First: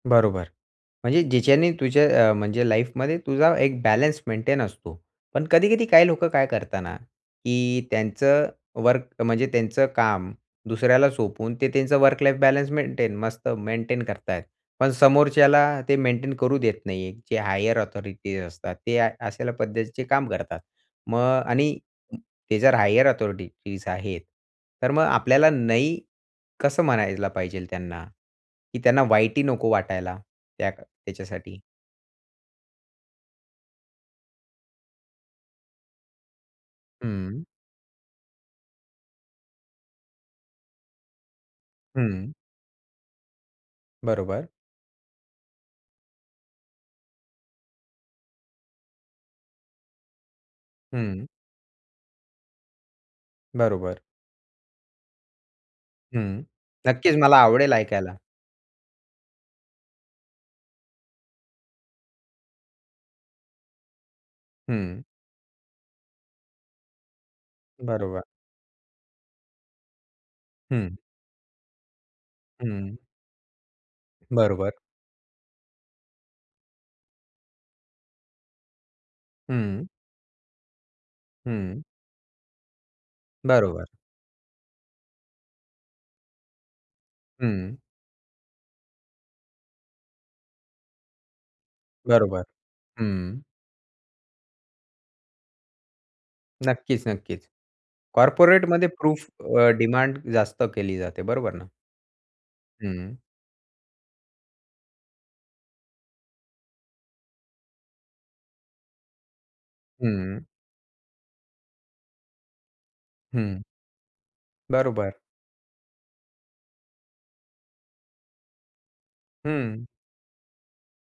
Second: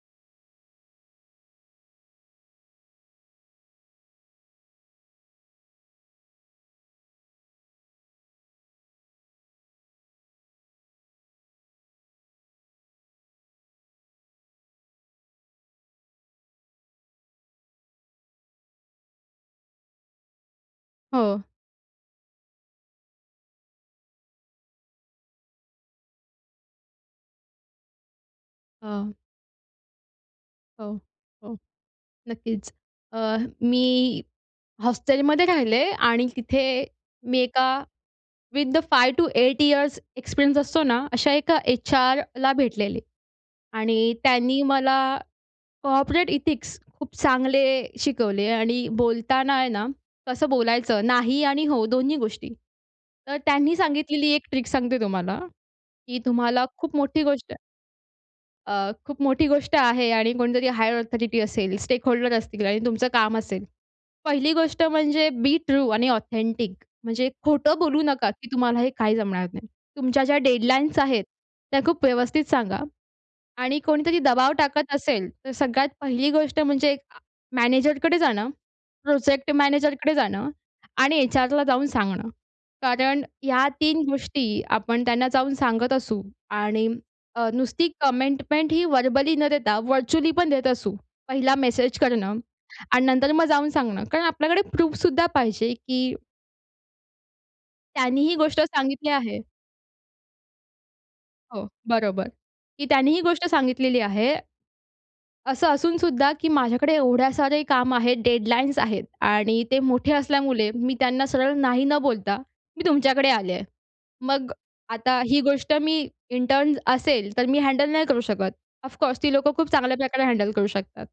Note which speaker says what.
Speaker 1: बरोबर. म्हणजे ज्याच्याने तुझ्या अ, म्हणजे लाईफमध्ये तुझा एक बॅलन्स मेंटेन असतो. पण कधी-कधी काही लोकं काय करतात ना, की त्यांचं वर्क म्हणजे त्यांचं काम दुसऱ्याला सोपवून ते त्यांचं वर्क लाईफ बॅलन्स मेंटेन मस्त मेंटेन करतायत. पण समोरच्याला ते मेंटेन करू देत नाही. जे हायर अथॉरिटीज असतात. ते अशा पद्धतीचे काम करतात.
Speaker 2: हो.
Speaker 1: मग आणि ते जर हायर अथॉरिटीज आहेत, तर मग आपल्याला नाही कसं म्हणायला पाहिजे त्यांना, की त्यांना
Speaker 2: हां.
Speaker 1: वाईटही नको वाटायला त्या
Speaker 2: हो. हो.
Speaker 1: त्याच्यासाठी?
Speaker 2: नक्कीच. अ, मी हॉस्टेलमध्ये राहिले आणि तिथे मी
Speaker 1: हं.
Speaker 2: एका with the 5 to 8 years experience असतो ना, अशा एका
Speaker 1: हं.
Speaker 2: एचआरला भेटलेले आणि
Speaker 1: बरोबर.
Speaker 2: त्यांनी मला कॉर्पोरेट एथिक्स खूप चांगले शिकवले आणि बोलताना आहे ना, कसं बोलायचं?
Speaker 1: हं.
Speaker 2: नाही आणि हो दोन्ही गोष्टी. तर त्यांनी
Speaker 1: बरोबर.
Speaker 2: सांगितलेली एक ट्रिक सांगते तुम्हाला, की
Speaker 1: हं.
Speaker 2: तुम्हाला खूप
Speaker 1: नक्कीच
Speaker 2: मोठी
Speaker 1: मला
Speaker 2: गोष्ट
Speaker 1: आवडेल ऐकायला.
Speaker 2: अ, खूप मोठी गोष्ट आहे आणि कोणीतरी हायर अथॉरिटी असेल, स्टेकहोल्डर असतील आणि तुमचं काम असेल. पहिली गोष्ट
Speaker 1: हं.
Speaker 2: म्हणजे बी ट्रू आणि ऑथेंटिक म्हणजे खोटं बोलू
Speaker 1: बरोबर.
Speaker 2: नका, की तुम्हाला हे काही जमणार नाही. तुमच्या ज्या
Speaker 1: हं.
Speaker 2: डेडलाईन्स आहेत त्या खूप व्यवस्थित सांगा.
Speaker 1: हं.
Speaker 2: आणि कोणीतरी दबाव
Speaker 1: बरोबर.
Speaker 2: टाकत असेल, तर सगळ्यात पहिली गोष्ट म्हणजे अ, मॅनेजरकडे जाणं. प्रोजेक्ट
Speaker 1: हं.
Speaker 2: मॅनेजरकडे जाणं आणि एचआरला
Speaker 1: हं.
Speaker 2: जाऊन सांगणं. कारण ह्या
Speaker 1: बरोबर.
Speaker 2: 3 गोष्टी आपण त्यांना जाऊन सांगत असू आणि अ,
Speaker 1: हं.
Speaker 2: नुसती कमिटमेंट ही व्हर्बली न देता व्हर्चुअली पण देत असू, पहिला मेसेज करणं
Speaker 1: बरोबर.
Speaker 2: आणि नंतर
Speaker 1: हं.
Speaker 2: मग जाऊन सांगणं. कारण आपल्याकडे प्रूफ सुद्धा पाहिजे की
Speaker 1: नक्कीच, नक्कीच.
Speaker 2: त्यांनी ही गोष्ट
Speaker 1: कॉर्पोरेटमध्ये
Speaker 2: सांगितली
Speaker 1: प्रूफ
Speaker 2: आहे.
Speaker 1: अ, डिमांड जास्त केली जाते. बरोबर ना?
Speaker 2: हो, बरोबर. की त्यांनी
Speaker 1: हं.
Speaker 2: ही गोष्ट सांगितलेली आहे. असं असून सुद्धा की माझ्याकडे एवढे सारे काम आहेत, डेडलाईन्स आहेत आणि ते मोठे
Speaker 1: हं.
Speaker 2: असल्यामुळे मी त्यांना सरळ नाही न बोलता, मी तुमच्याकडे आले
Speaker 1: हं.
Speaker 2: आहे. मग
Speaker 1: बरोबर.
Speaker 2: आता ही गोष्ट मी इंटर्न्स असेल तर मी हँडल नाही करू शकत. ऑफकोर्स ती लोकं खूप
Speaker 1: हं.
Speaker 2: चांगल्या प्रकारे हँडल करू शकतात.